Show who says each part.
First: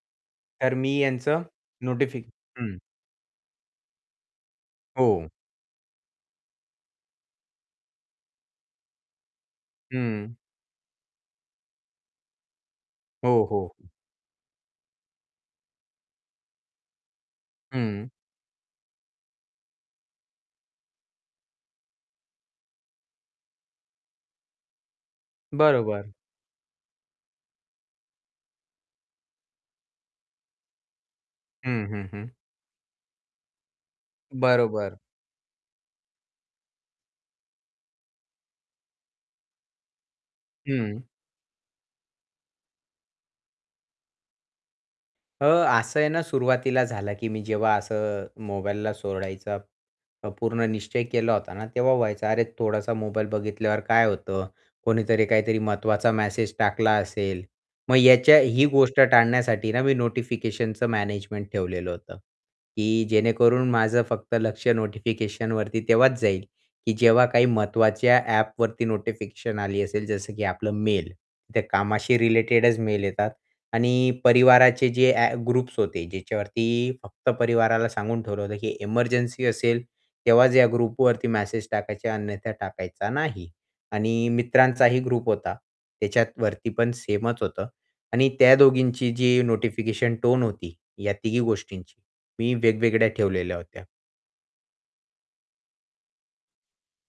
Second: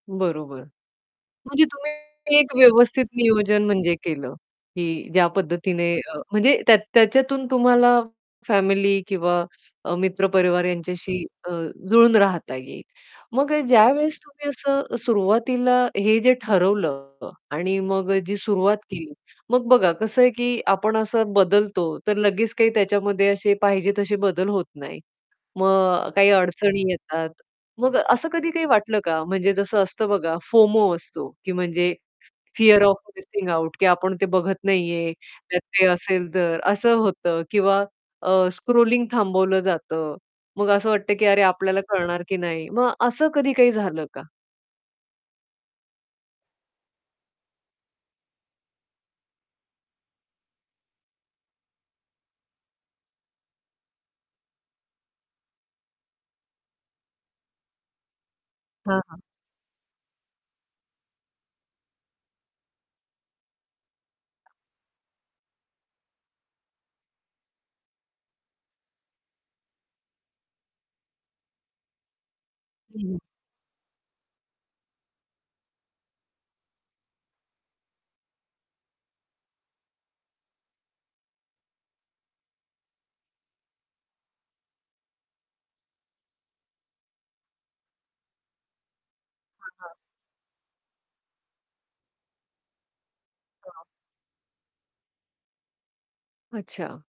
Speaker 1: बरोबर,
Speaker 2: तर मी यांचं
Speaker 1: म्हणजे
Speaker 2: नोटिफि
Speaker 1: तुम्ही एक
Speaker 2: हं.
Speaker 1: व्यवस्थित नियोजन म्हणजे केलं, की ज्या
Speaker 2: हो.
Speaker 1: पद्धतीने अ, म्हणजे त्या त्याच्यातून तुम्हाला फॅमिली किंवा अ, मित्र
Speaker 2: हं.
Speaker 1: परिवार यांच्याशी अ, जुळून राहता येईल.
Speaker 2: हो,
Speaker 1: मग अ,
Speaker 2: हो.
Speaker 1: ज्यावेळेस तुम्ही असं सुरुवातीला हे जे ठरवलं आणि
Speaker 2: हं.
Speaker 1: मग अ, जी सुरुवात केली, मग बघा कसं आहे, की आपण असं बदलतो, तर लगेच काही त्याच्यामध्ये असे पाहिजे असे बदल होत नाहीत. मग
Speaker 2: बरोबर.
Speaker 1: काही अडचणी येतात. मग असं कधी काही वाटलं का? म्हणजे जसं असतं बघा, फोमो असतो, की
Speaker 2: हं,
Speaker 1: म्हणजे
Speaker 2: हं, हं.
Speaker 1: फिअर ऑफ मिसिंग आउट की आपण ते बघत
Speaker 2: बरोबर.
Speaker 1: नाहीये त्यात काय असेल तर. असं होतं किंवा अ, स्क्रॉलिंग थांबवलं जातं. मग असं
Speaker 2: हं.
Speaker 1: वाटतं, की अरे आपल्याला कळणार की नाही, मग असं कधी काही झालं का?
Speaker 2: अ, असं आहे ना, सुरुवातीला झालं, की मी जेव्हा असं मोबाईलला सोडायचा प पूर्ण निश्चय केला होता ना, तेव्हा व्हायचं, अरे, थोडासा मोबाईल बघितल्यावर काय होतं, कोणीतरी काहीतरी महत्त्वाचा मॅसेज टाकला असेल मग याच्या ही
Speaker 1: हां,
Speaker 2: गोष्ट
Speaker 1: हां.
Speaker 2: टाळण्यासाठी ना मी नोटिफिकेशनचं मॅनेजमेंट ठेवलेलं होतं, की जेणेकरून माझं फक्त लक्ष नोटिफिकेशनवरती तेव्हाच जाईल, की जेव्हा काही महत्त्वाच्या ॲपवरती नोटिफिकेशन आली असेल, जसं की आपलं मेल. त्या कामशी रिलेटेडच मेल येतात आणि परिवाराचे जे ॲ ग्रुप्स होते ज्याच्यावरती फक्त परिवाराला सांगून ठेवलं होतं, की "एमर्जन्सी असेल तेव्हाच या ग्रुपवरती मेसेज टाकायचे अन्यथा टाकायचा नाही." आणि मित्रांचा ही ग्रुप होता. त्याच्यावरती पण सेमच होतं आणि त्या दोघींची जी
Speaker 1: हां, हां.
Speaker 2: नोटिफिकेशन टोन होती या तिघी गोष्टींची, मी वेगवेगळ्या ठेवलेल्या
Speaker 1: हां.
Speaker 2: होत्या.
Speaker 1: अच्छा.